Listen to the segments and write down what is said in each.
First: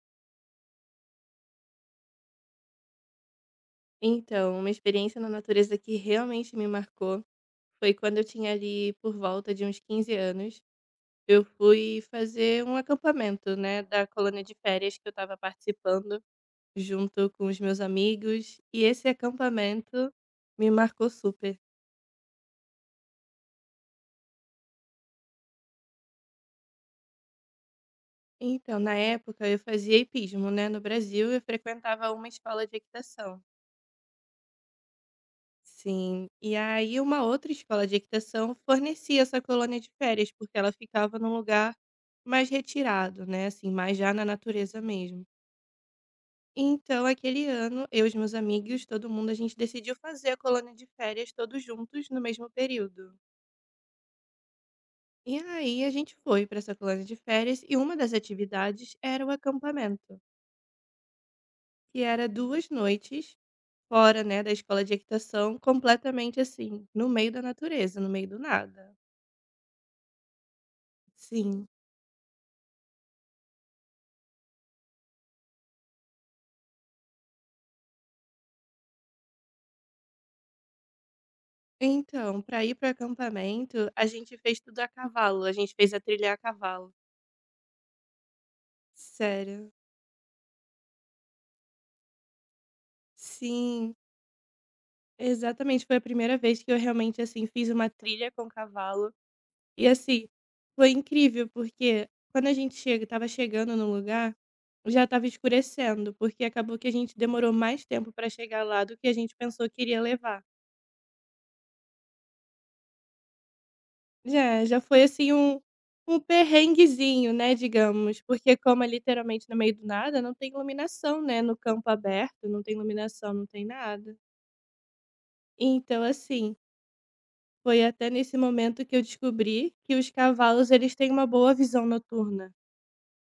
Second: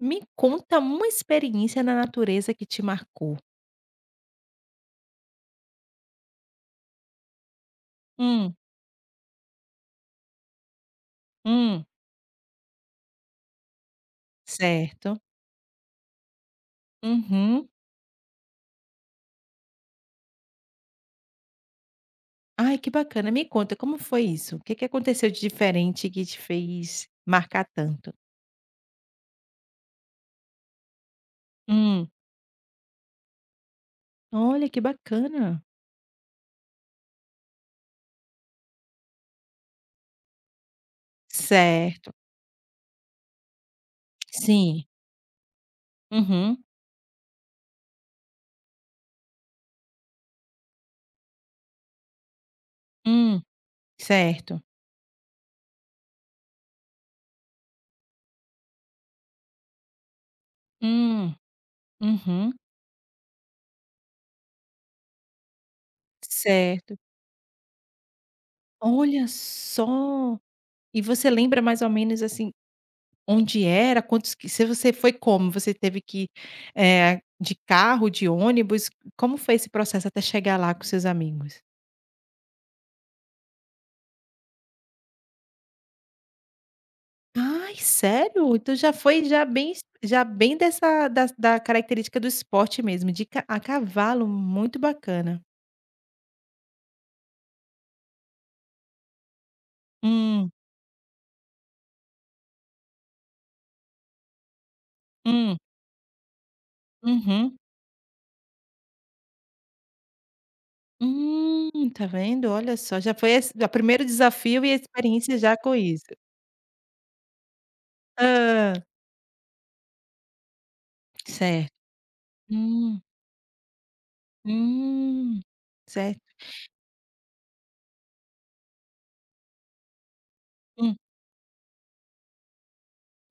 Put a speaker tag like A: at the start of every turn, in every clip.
A: Me conta uma experiência na natureza que te marcou.
B: Então, uma experiência na natureza que realmente me marcou foi quando eu tinha
A: Hum,
B: ali por volta de uns 15 anos. Eu
A: hum.
B: fui fazer um acampamento, né, da colônia de férias que eu
A: Certo.
B: estava participando junto com os
A: Uhum.
B: meus amigos, e esse acampamento me marcou super.
A: Ai, que bacana. Me conta, como foi isso? O que que aconteceu de diferente que te fez marcar tanto?
B: Então, na época eu fazia hipismo, né, no Brasil, eu
A: Hum.
B: frequentava uma escola de equitação.
A: Olha, que bacana.
B: Sim. E aí uma outra escola de equitação fornecia essa colônia de férias, porque ela ficava num lugar
A: Certo.
B: mais retirado, né, assim, mais já na natureza
A: Sim.
B: mesmo.
A: Uhum.
B: Então aquele ano, eu e os meus amigos, todo mundo, a gente decidiu fazer a colônia de férias todos juntos no mesmo período.
A: Hum. Certo.
B: E aí a gente foi para essa colônia de férias e uma das atividades era o acampamento,
A: Hum.
B: que era
A: Uhum.
B: 2 noites fora, né, da escola de equitação, completamente assim,
A: Certo.
B: no meio da natureza, no meio do nada.
A: Olha só. E você lembra
B: Sim.
A: mais ou menos, assim, onde era? Quantos qui se você foi, como? Você teve que, de carro, de ônibus? Como foi esse processo até chegar lá com seus amigos?
B: Então, para ir para o acampamento, a gente fez tudo a cavalo, a gente fez a trilha a cavalo.
A: Ai, sério? Então já foi já
B: Sério?
A: bem já bem dessa da característica do esporte mesmo, de ca a
B: Sim,
A: cavalo, muito bacana.
B: exatamente, foi a primeira vez que eu realmente, assim, fiz uma trilha com cavalo, e assim,
A: Hum,
B: foi incrível, porque quando a gente chega estava chegando no lugar, já estava
A: hum,
B: escurecendo, porque acabou que a gente demorou
A: uhum.
B: mais tempo para chegar lá do que a gente pensou que iria levar.
A: Tá vendo? Olha só, já foi esse o primeiro
B: Já,
A: desafio e a
B: já foi assim
A: experiência já
B: um
A: com isso.
B: um perrenguezinho, né, digamos, porque
A: Ah,
B: como é literalmente no meio do nada, não tem iluminação, né, no
A: certo.
B: campo aberto, não tem
A: Hum,
B: iluminação, não tem nada.
A: hum.
B: Então
A: Certo.
B: assim, foi até nesse momento que eu descobri que os cavalos eles
A: Hum.
B: têm uma boa visão noturna.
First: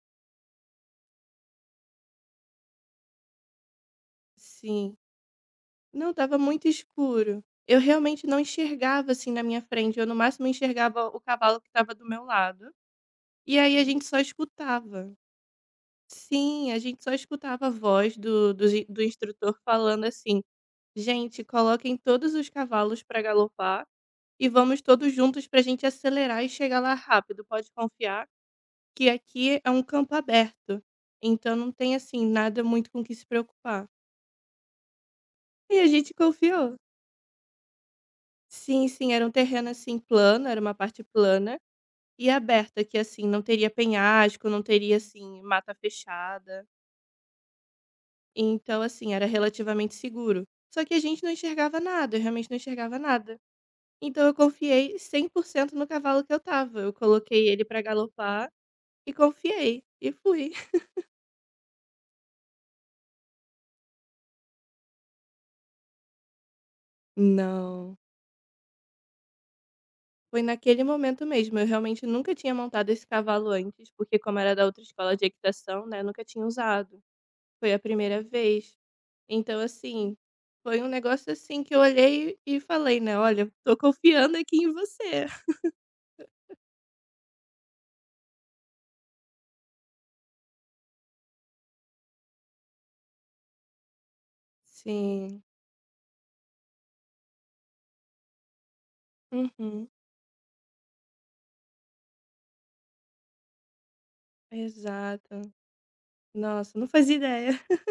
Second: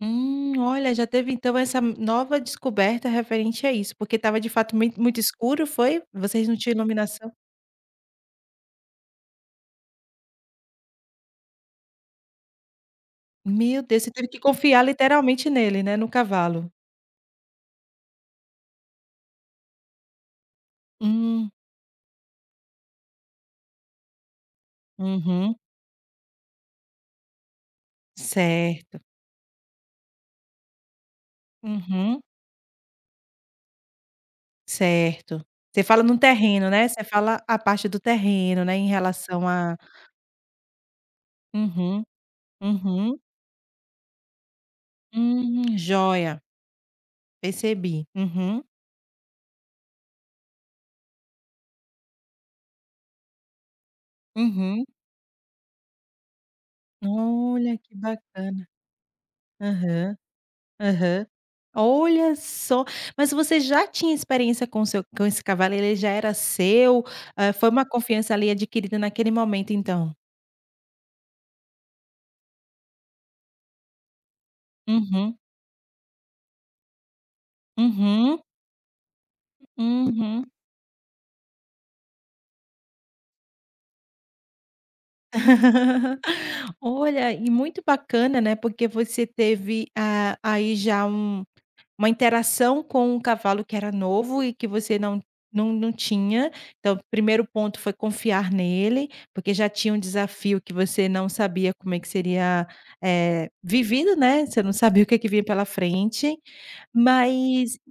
A: Olha, já teve então essa nova descoberta referente a isso, porque estava de fato mui
B: Sim.
A: muito escuro, foi?
B: Não, estava
A: Vocês não
B: muito
A: tinham iluminação?
B: escuro. Eu realmente não enxergava assim na minha frente, eu no máximo enxergava o cavalo que estava do meu lado, e aí
A: Meu
B: a
A: Deus,
B: gente
A: você
B: só
A: teve que confiar
B: escutava.
A: literalmente nele, né, no
B: Sim,
A: cavalo.
B: a gente só escutava a voz do instrutor falando assim: "Gente,
A: Hum,
B: coloquem todos os cavalos para galopar e vamos todos juntos
A: uhum,
B: para a gente acelerar e chegar lá rápido. Pode confiar
A: certo.
B: que aqui é um campo aberto, então não tem,
A: Uhum,
B: assim, nada muito com o que se preocupar".
A: certo.
B: E
A: Você
B: a
A: fala
B: gente
A: no terreno,
B: confiou.
A: né, você fala a parte do terreno, né,
B: Sim,
A: em
B: sim, era um
A: relação
B: terreno,
A: a.
B: assim, plano, era uma parte plana
A: Uhum,
B: e aberta que,
A: uhum,
B: assim, não teria penhasco, não teria, assim, mata
A: joia,
B: fechada.
A: percebi. Uhum,
B: Então, assim, era relativamente seguro. Só que a gente não enxergava nada, eu realmente não enxergava nada. Então eu
A: uhum.
B: confiei 100% no cavalo que eu tava. Eu coloquei ele
A: Olha,
B: pra
A: que
B: galopar
A: bacana.
B: e confiei e
A: Aham.
B: fui.
A: Aham. Olha só, mas você já tinha experiência com esse cavalo, ele já era seu, hã, foi uma
B: Não,
A: confiança ali adquirida naquele momento então?
B: foi naquele momento mesmo. Eu realmente nunca tinha montado esse cavalo antes, porque como era da outra escola de
A: Uhum,
B: equitação, né, nunca tinha usado. Foi a primeira
A: uhum,
B: vez. Então, assim,
A: uhum.
B: foi um negócio assim que eu olhei e falei, né, olha, tô confiando aqui em você.
A: Olha, e muito bacana, né, porque você teve, ah, aí já um. Uma interação com um cavalo que era novo e que você não
B: Sim.
A: não não tinha. Então, o primeiro ponto foi confiar nele, porque já
B: Uhum.
A: tinha um desafio que você não sabia como é que seria, vivido, né, você não sabia o que é que
B: Exato.
A: vinha pela frente,
B: Nossa, não fazia ideia.
A: mas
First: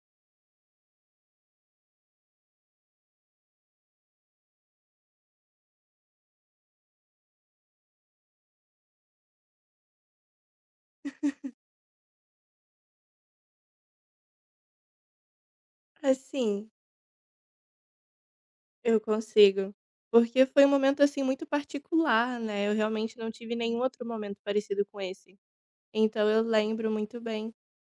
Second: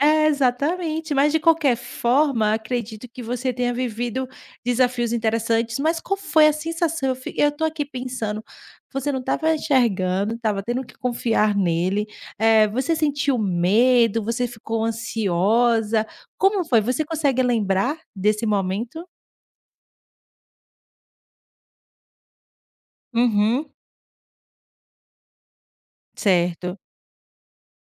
A: é, exatamente. Mas de qualquer forma, acredito que você tenha vivido desafios interessantes, mas qual foi a sensação? Eu tô aqui pensando, você não estava enxergando, estava tendo que confiar nele, você sentiu medo, você ficou ansiosa, como
B: Assim,
A: foi? Você consegue lembrar desse
B: eu
A: momento?
B: consigo. Porque foi um momento, assim, muito particular, né, eu realmente não tive
A: Uhum,
B: nenhum outro momento parecido com esse. Então eu
A: certo.
B: lembro muito bem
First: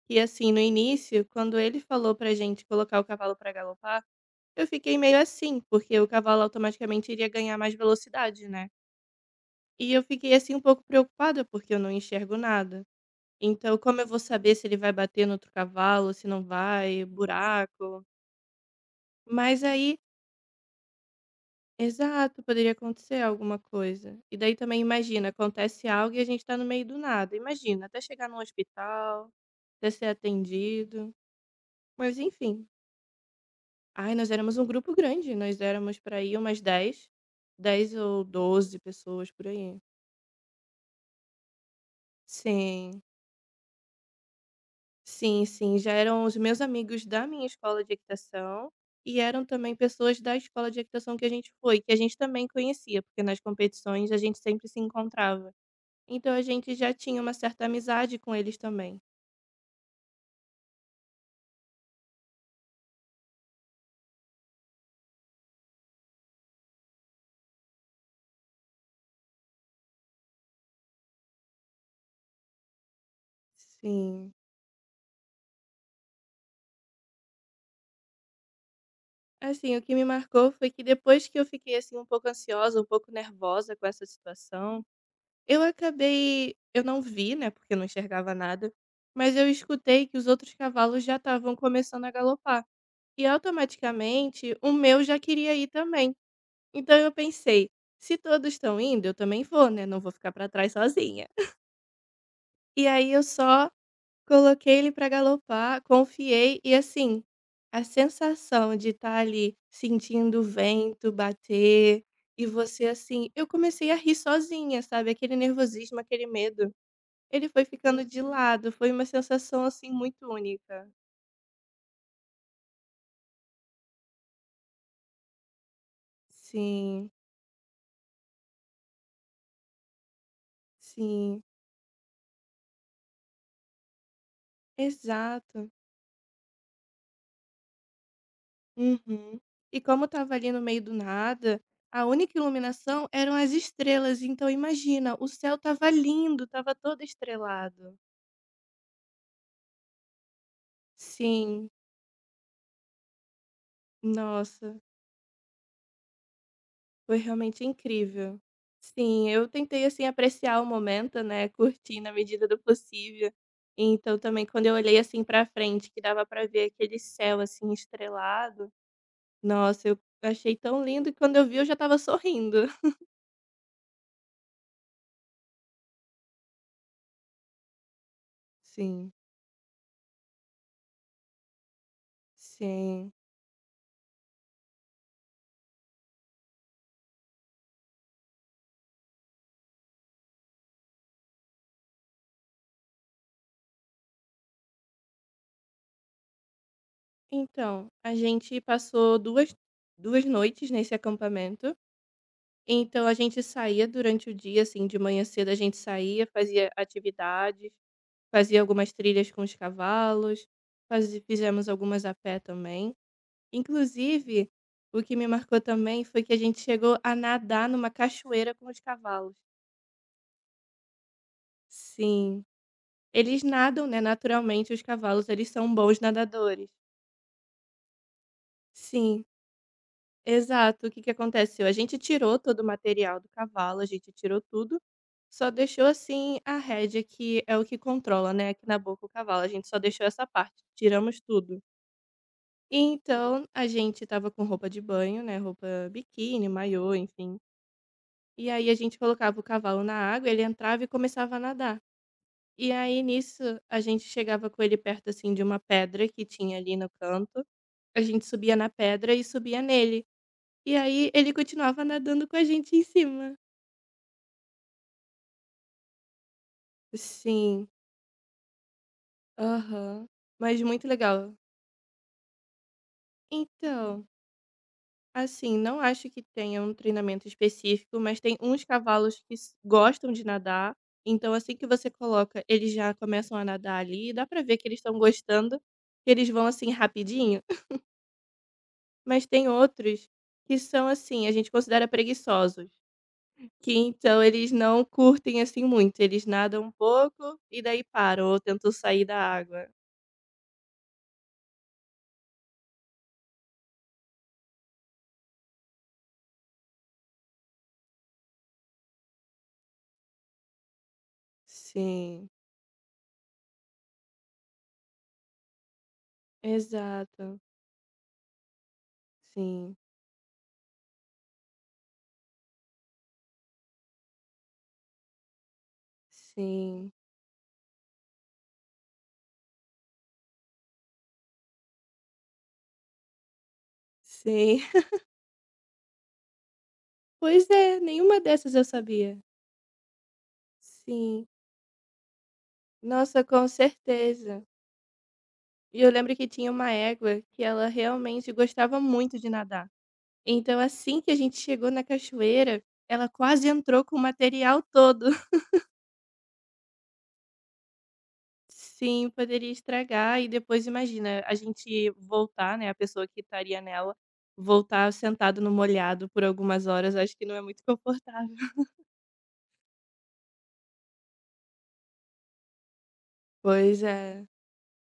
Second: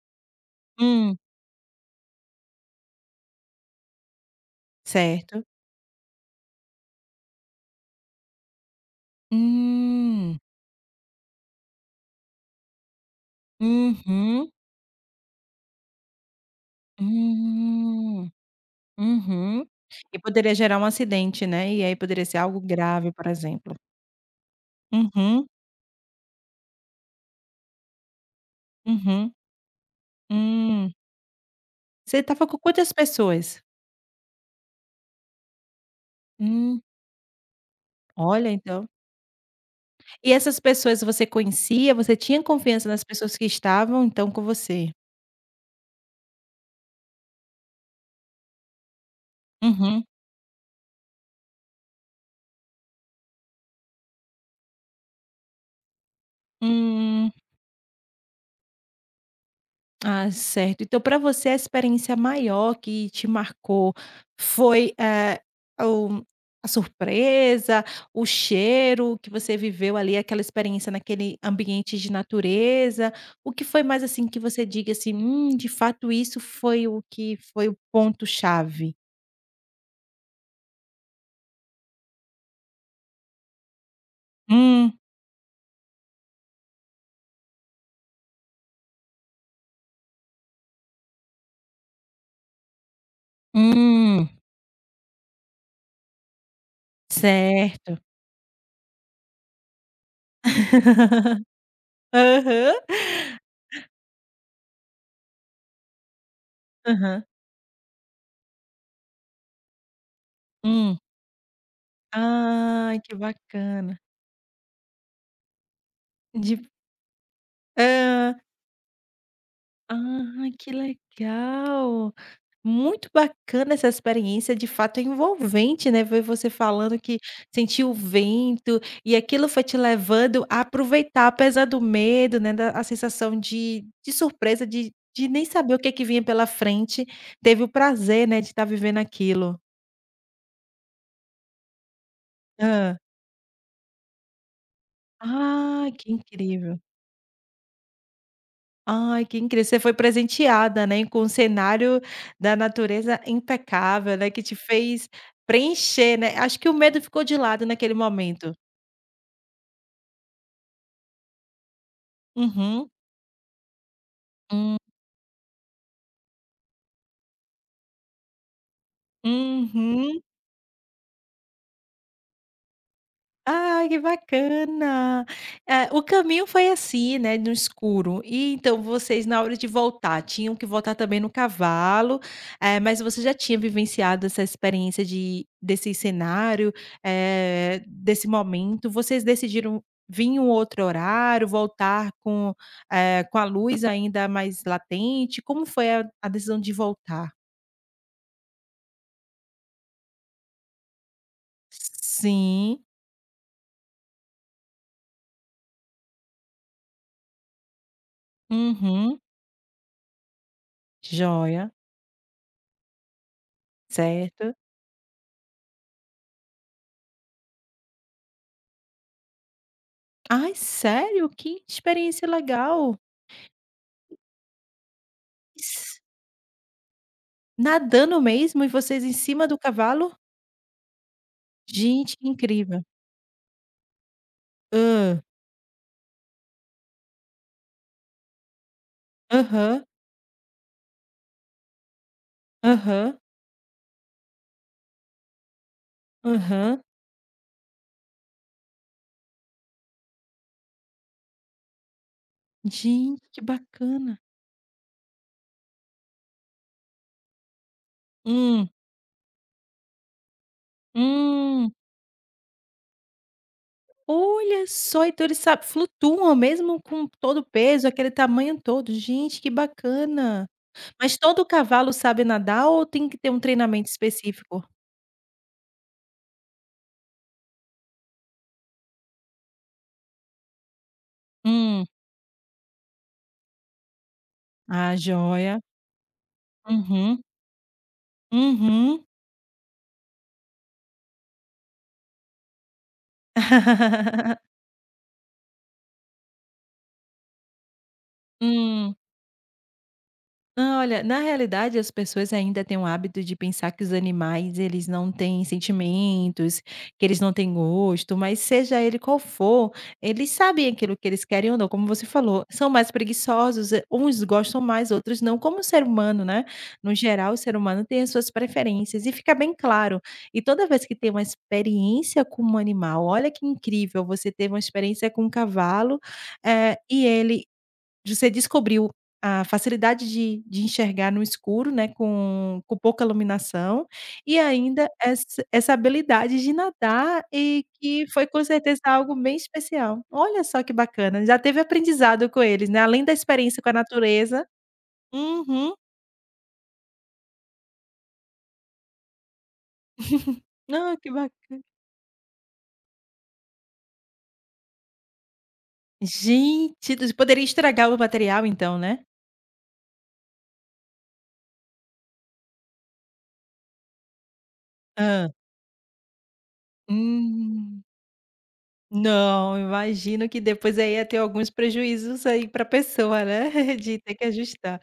B: que, assim, no
A: Hum,
B: início, quando ele falou pra gente colocar o cavalo pra galopar, eu fiquei meio
A: certo.
B: assim, porque o cavalo automaticamente iria ganhar mais velocidade, né. E eu fiquei,
A: Hum.
B: assim, um pouco preocupada, porque eu não enxergo nada. Então como eu vou
A: Uhum.
B: saber se ele vai bater no outro cavalo, se não vai, buraco?
A: Hum.
B: Mas
A: Uhum.
B: aí
A: E poderia gerar um acidente, né, e aí poderia ser
B: exato,
A: algo
B: poderia
A: grave,
B: acontecer
A: por
B: alguma
A: exemplo.
B: coisa. E daí também imagina,
A: Uhum,
B: acontece algo e a gente tá no meio do nada. Imagina, até chegar num hospital,
A: uhum.
B: até ser
A: Hum.
B: atendido. Mas
A: Você estava com
B: enfim.
A: quantas pessoas?
B: Ai, nós éramos um grupo grande, nós éramos para aí umas
A: Hum,
B: dez, dez ou
A: olha
B: doze
A: então.
B: pessoas por aí.
A: E essas pessoas você conhecia? Você tinha confiança
B: Sim,
A: nas pessoas que estavam então com você?
B: sim, sim, já eram os meus amigos da minha escola de equitação e eram também
A: Uhum.
B: pessoas da escola de equitação que a gente foi, que a gente também conhecia, porque nas competições a gente sempre se encontrava. Então a gente já tinha
A: Hum.
B: uma certa amizade com eles também.
A: Ah, certo. Então, para você, a experiência maior que te marcou foi, o a surpresa, o cheiro que você viveu ali, aquela experiência naquele ambiente de natureza? O que foi mais, assim,
B: Sim.
A: que você diga assim: de fato, isso foi o que foi o ponto-chave"?
B: Assim, o que me marcou foi que depois que eu fiquei assim um pouco ansiosa, um pouco nervosa com essa situação,
A: Hum,
B: eu acabei, eu não vi, né, porque eu não enxergava nada, mas eu escutei que os outros cavalos já estavam começando a galopar. E
A: hum,
B: automaticamente o meu já queria ir também. Então eu pensei,
A: certo.
B: se todos estão indo, eu também vou, né? Não vou ficar para trás sozinha.
A: Aham.
B: E aí eu só coloquei ele para galopar, confiei e assim,
A: Aham.
B: a sensação de estar ali sentindo o
A: Hum.
B: vento bater e você
A: Ai, que
B: assim eu comecei a
A: bacana.
B: rir sozinha, sabe, aquele nervosismo, aquele
A: De
B: medo, ele foi ficando de lado, foi uma sensação, assim, muito
A: Ah, que
B: única.
A: legal! Muito bacana essa experiência, de fato, é envolvente, né, ver você falando
B: Sim,
A: que sentiu o vento e aquilo foi te levando a aproveitar,
B: sim,
A: apesar do medo, né, da a sensação de surpresa, de nem
B: exato.
A: saber o que é que vinha pela frente, teve o prazer, né, de estar vivendo
B: Uhum.
A: aquilo.
B: E como estava ali no meio do nada, a única
A: Hã.
B: iluminação eram as estrelas, então imagina, o céu
A: Ah,
B: estava
A: que
B: lindo, estava
A: incrível!
B: todo estrelado.
A: Ai, que incrível. Você foi presenteada, né, com um
B: Sim.
A: cenário da natureza impecável, né, que te
B: Nossa,
A: fez preencher, né. Acho que o medo
B: foi
A: ficou de
B: realmente
A: lado naquele
B: incrível.
A: momento.
B: Sim, eu tentei, assim, apreciar o momento, né, curtir na medida do
A: Uhum.
B: possível. Então também quando eu
A: Hum.
B: olhei, assim, pra frente, que dava para ver aquele céu, assim, estrelado, nossa, eu
A: Uhum.
B: achei tão lindo que quando eu vi eu já estava sorrindo.
A: Ai, que bacana. O caminho foi assim, né, no escuro. E então
B: Sim.
A: vocês, na hora de voltar, tinham que voltar também no cavalo, mas
B: Sim.
A: você já tinha vivenciado essa experiência de desse cenário, desse momento. Vocês decidiram vir em um outro horário, voltar com a luz ainda mais latente? Como foi a decisão de voltar?
B: Então, a gente passou duas noites nesse acampamento,
A: Sim.
B: então a gente saía durante o dia, assim, de manhã cedo a gente saía, fazia atividades. Fazia algumas
A: Uhum.
B: trilhas com os cavalos, fazi fizemos
A: Joia.
B: algumas a pé também. Inclusive,
A: Certo.
B: o que me marcou também foi que a gente chegou a nadar numa cachoeira com os cavalos.
A: Ai, sério? Que experiência
B: Sim.
A: legal.
B: Eles nadam, né, naturalmente os cavalos, eles são bons
A: S
B: nadadores.
A: Nadando mesmo e vocês em
B: Sim,
A: cima do cavalo?
B: exato. O que que aconteceu? A gente
A: Gente, que
B: tirou todo o
A: incrível.
B: material do cavalo, a gente tirou tudo,
A: Hã.
B: só deixou assim a rédea que é o que controla, né, aqui na boca o cavalo. A gente só
A: Aham,
B: deixou essa parte, tiramos tudo. e
A: aham,
B: Então, a gente estava com roupa de banho, né, roupa biquíni,
A: aham.
B: maiô, enfim. E aí a gente colocava o cavalo na água, ele entrava e começava a nadar. E aí
A: Gente, que
B: nisso a gente
A: bacana.
B: chegava com ele perto assim de uma pedra que tinha ali no canto. A gente subia na
A: Hum,
B: pedra e subia nele. E aí ele
A: hum.
B: continuava nadando com a gente em cima.
A: Olha só, então eles sa flutuam mesmo com todo o
B: Sim.
A: peso, aquele tamanho todo. Gente, que
B: Aham.
A: bacana.
B: Mas muito
A: Mas
B: legal.
A: todo cavalo sabe nadar ou tem que ter um treinamento
B: Então
A: específico?
B: assim, não acho que tenha um treinamento específico, mas tem uns cavalos que gostam de nadar. Então, assim que
A: Hum.
B: você coloca, eles já começam a nadar ali. Dá pra ver que eles estão
A: Ah,
B: gostando,
A: joia.
B: que eles vão assim
A: Uhum,
B: rapidinho.
A: uhum.
B: Mas tem outros que são assim, a gente considera preguiçosos, que então eles não curtem assim muito. Eles nadam um pouco e daí param ou tentam
A: Hum.
B: sair da água.
A: Ah, olha, na realidade as pessoas ainda têm o hábito de pensar que os animais eles não têm sentimentos, que eles não têm gosto, mas seja ele qual for, eles sabem aquilo que eles querem ou não, como você
B: Sim,
A: falou, são mais preguiçosos, uns gostam mais, outros não, como o ser humano, né, no geral o
B: exato.
A: ser humano tem as suas preferências e fica bem
B: Sim,
A: claro, e toda vez que tem uma experiência com um animal, olha que incrível, você teve uma experiência com um cavalo,
B: sim,
A: e ele você descobriu a facilidade de enxergar no escuro, né, com pouca iluminação, e
B: sim.
A: ainda essa habilidade de nadar
B: Pois
A: e
B: é,
A: que
B: nenhuma
A: foi com
B: dessas eu
A: certeza algo
B: sabia.
A: bem especial. Olha só que bacana,
B: Sim.
A: já teve aprendizado com eles, né, além da
B: Nossa, com
A: experiência com a
B: certeza.
A: natureza. Uhum.
B: E eu lembro que tinha uma égua que ela realmente gostava muito de nadar. Então,
A: Ah,
B: assim que
A: que
B: a gente
A: bacana!
B: chegou na cachoeira, ela quase entrou com o material todo.
A: Gente, do poderia estragar o material então, né?
B: Sim, poderia estragar. E depois, imagina, a gente voltar, né? A pessoa que estaria nela, voltar
A: Ah.
B: sentado no molhado por algumas horas, acho que não é muito
A: Hum.
B: confortável.
A: Não, imagino que depois aí ia ter alguns prejuízos aí para a pessoa, né,
B: Pois
A: de ter que
B: é.
A: ajustar.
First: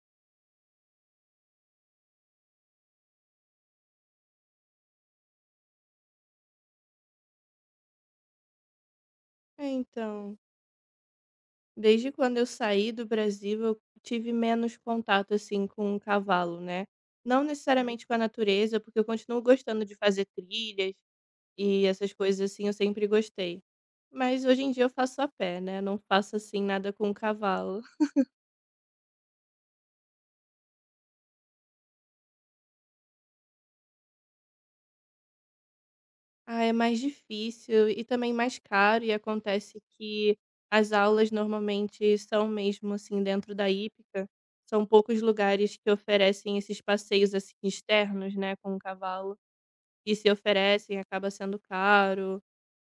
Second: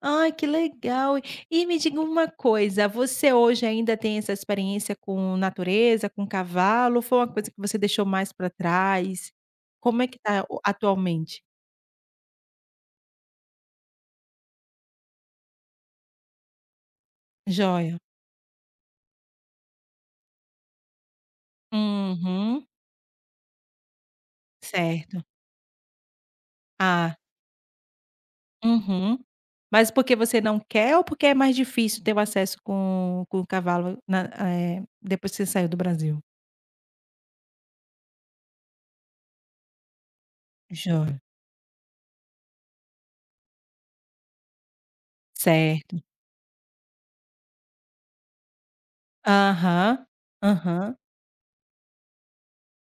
A: Ai, que legal. E me diga uma coisa, você hoje ainda tem essa experiência com natureza, com cavalo, ou foi uma coisa que você deixou mais para trás?
B: É,
A: Como é que
B: então.
A: tá o atualmente?
B: Desde quando eu saí do Brasil, eu tive menos contato assim com o cavalo, né? Não
A: Joia.
B: necessariamente com a natureza, porque eu continuo gostando de fazer trilhas e essas coisas
A: Uhum,
B: assim, eu sempre gostei. Mas hoje em dia eu faço
A: certo.
B: a pé, né? Não faço assim nada com o
A: Ah,
B: cavalo.
A: uhum. Mas porque você não quer ou porque é mais difícil ter o acesso com o cavalo depois que você saiu do Brasil?
B: Ah, é mais difícil e também mais caro e acontece que as
A: Joia.
B: aulas normalmente são mesmo assim dentro da hípica. São poucos lugares que
A: Certo.
B: oferecem esses passeios assim externos, né, com o cavalo.
A: Aham,
B: Que se
A: aham.
B: oferecem acaba sendo caro.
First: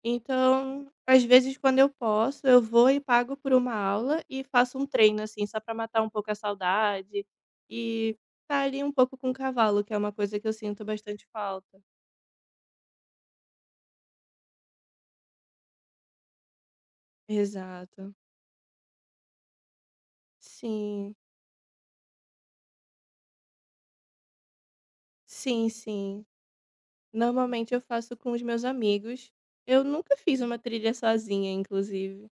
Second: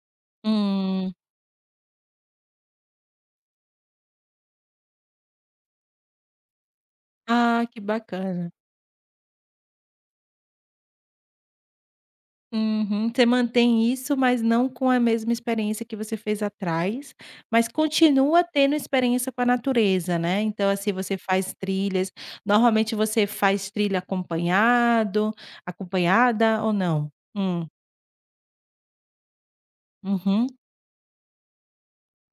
B: Então,
A: Hum.
B: às vezes, quando eu posso, eu vou e pago por uma aula e faço um treino, assim, só para matar um pouco a saudade
A: Ah, que
B: e
A: bacana.
B: tá ali um pouco com o cavalo, que é uma coisa que eu sinto bastante falta.
A: Uhum. Você mantém isso, mas não com a mesma experiência que você fez atrás, mas
B: Exato.
A: continua tendo experiência com a natureza, né. Então, assim,
B: Sim,
A: você faz trilhas. Normalmente você faz trilha acompanhado
B: sim, sim.
A: acompanhada ou não? Hum.
B: Normalmente eu faço com os meus amigos. Eu nunca fiz
A: Uhum.
B: uma trilha sozinha, inclusive,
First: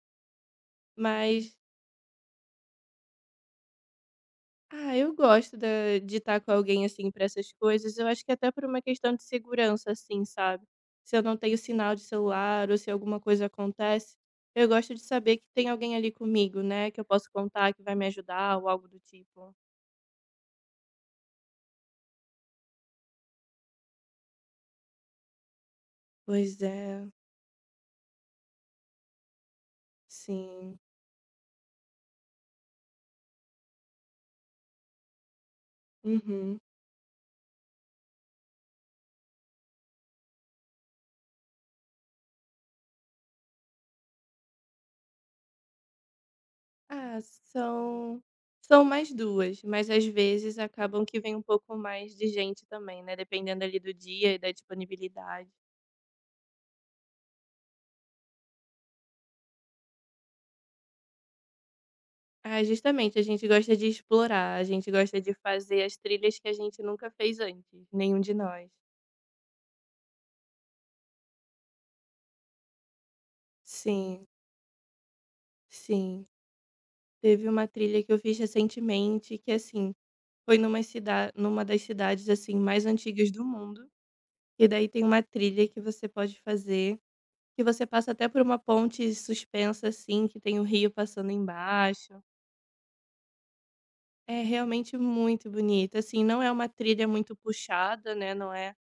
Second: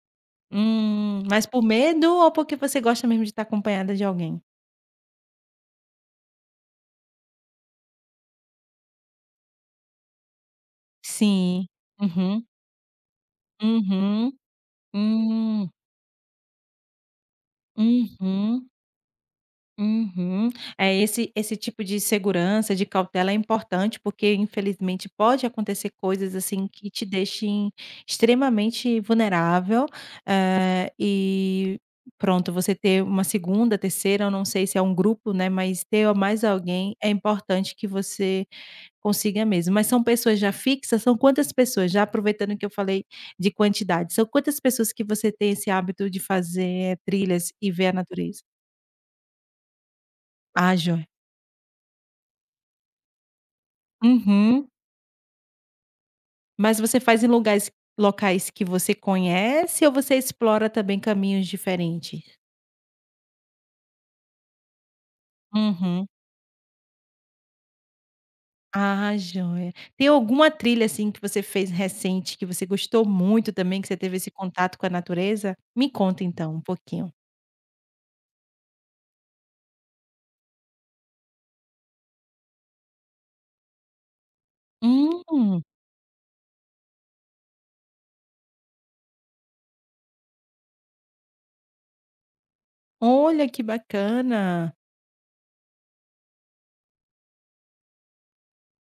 A: Hum. Mas
B: mas
A: por medo ou porque você gosta mesmo de estar acompanhada de alguém?
B: ah, eu gosto da de estar com alguém, assim, para essas coisas. Eu acho que até por uma questão de segurança, assim, sabe. Se eu não tenho
A: Sim.
B: sinal de
A: Uhum.
B: celular ou se alguma coisa acontece,
A: Uhum.
B: eu gosto de saber que tem
A: Hum.
B: alguém ali comigo, né, que eu posso contar, que vai me ajudar ou
A: Uhum.
B: algo do tipo.
A: Uhum. É, esse tipo de segurança, de cautela é importante, porque infelizmente pode acontecer coisas,
B: Pois
A: assim, que
B: é,
A: te deixem extremamente vulnerável,
B: sim.
A: e pronto, você ter uma segunda, terceira, eu não sei se é um grupo, né, mas ter mais
B: Uhum.
A: alguém é importante que você consiga mesmo. Mas são pessoas já fixas? São quantas pessoas? Já aproveitando que eu falei de quantidade, são quantas pessoas que você tem esse hábito de fazer
B: Ah,
A: trilhas e ver a
B: são
A: natureza?
B: são mais 2, mas às vezes
A: Ah,
B: acabam
A: joia.
B: que vem um pouco mais de gente também, né, dependendo ali do dia e da
A: Uhum.
B: disponibilidade.
A: Mas você faz em lugares locais que você conhece ou você explora também caminhos diferentes?
B: Ah, justamente, a gente gosta de explorar, a gente gosta de fazer as
A: Uhum.
B: trilhas que a gente nunca fez antes, nenhum de nós.
A: Ah, joia. Tem alguma trilha, assim, que você fez recente que você gostou muito também, que você teve
B: Sim,
A: esse contato com a natureza? Me conta
B: sim.
A: então um pouquinho.
B: Teve uma trilha que eu fiz recentemente que, assim, foi numa das cidades, assim, mais antigas do mundo, e daí tem uma
A: Hum,
B: trilha que você pode fazer, que você passa até por uma ponte suspensa, assim, que tem o rio passando embaixo.
A: olha que
B: É
A: bacana.
B: realmente muito bonito, assim, não é uma trilha muito puxada, né, não é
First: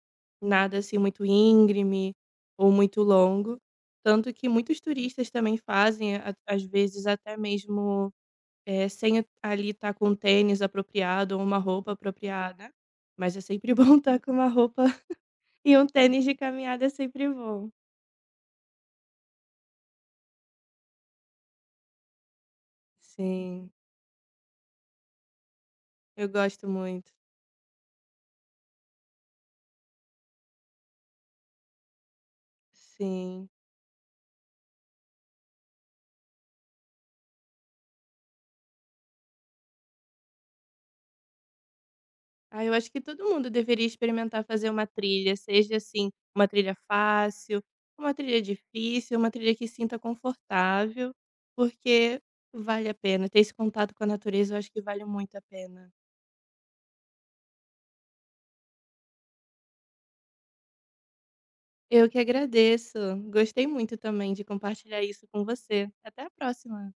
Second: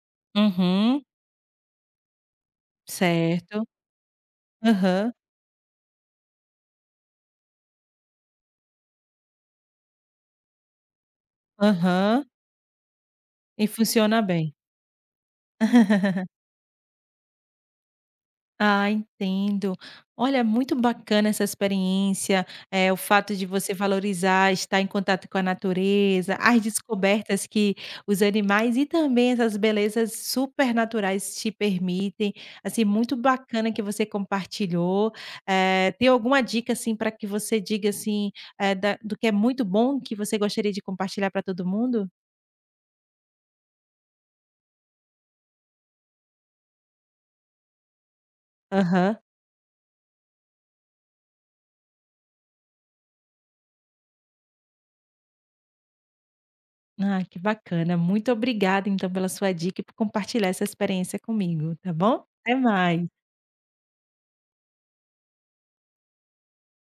B: nada assim
A: Uhum,
B: muito íngreme ou muito longo.
A: certo.
B: Tanto que muitos
A: Aham,
B: turistas também fazem, às vezes até mesmo sem ali estar com um tênis apropriado ou uma roupa
A: aham.
B: apropriada. Mas é
A: E
B: sempre bom estar
A: funciona
B: com
A: bem.
B: uma roupa e um tênis de caminhada é sempre bom.
A: Ah, entendo. Olha, muito bacana essa experiência, o fato de
B: Sim,
A: você valorizar, estar em contato com a
B: eu
A: natureza, as
B: gosto muito.
A: descobertas que os animais e também essas belezas supernaturais te permitem. Assim, muito
B: Sim.
A: bacana que você compartilhou. Tem alguma dica, assim, para que você diga, assim, da do que é muito bom, que você gostaria de compartilhar para todo mundo?
B: Ah, eu acho que todo mundo deveria experimentar fazer uma trilha, seja assim, uma trilha fácil, uma trilha
A: Aham.
B: difícil, uma trilha que sinta confortável, porque vale a pena. Ter esse contato com a natureza, eu acho que vale muito a pena.
A: Ah, que bacana. Muito obrigada, então, pela sua dica e por compartilhar essa experiência comigo, tá
B: Eu que
A: bom? Até
B: agradeço.
A: mais.
B: Gostei muito também de compartilhar isso com você. Até a próxima.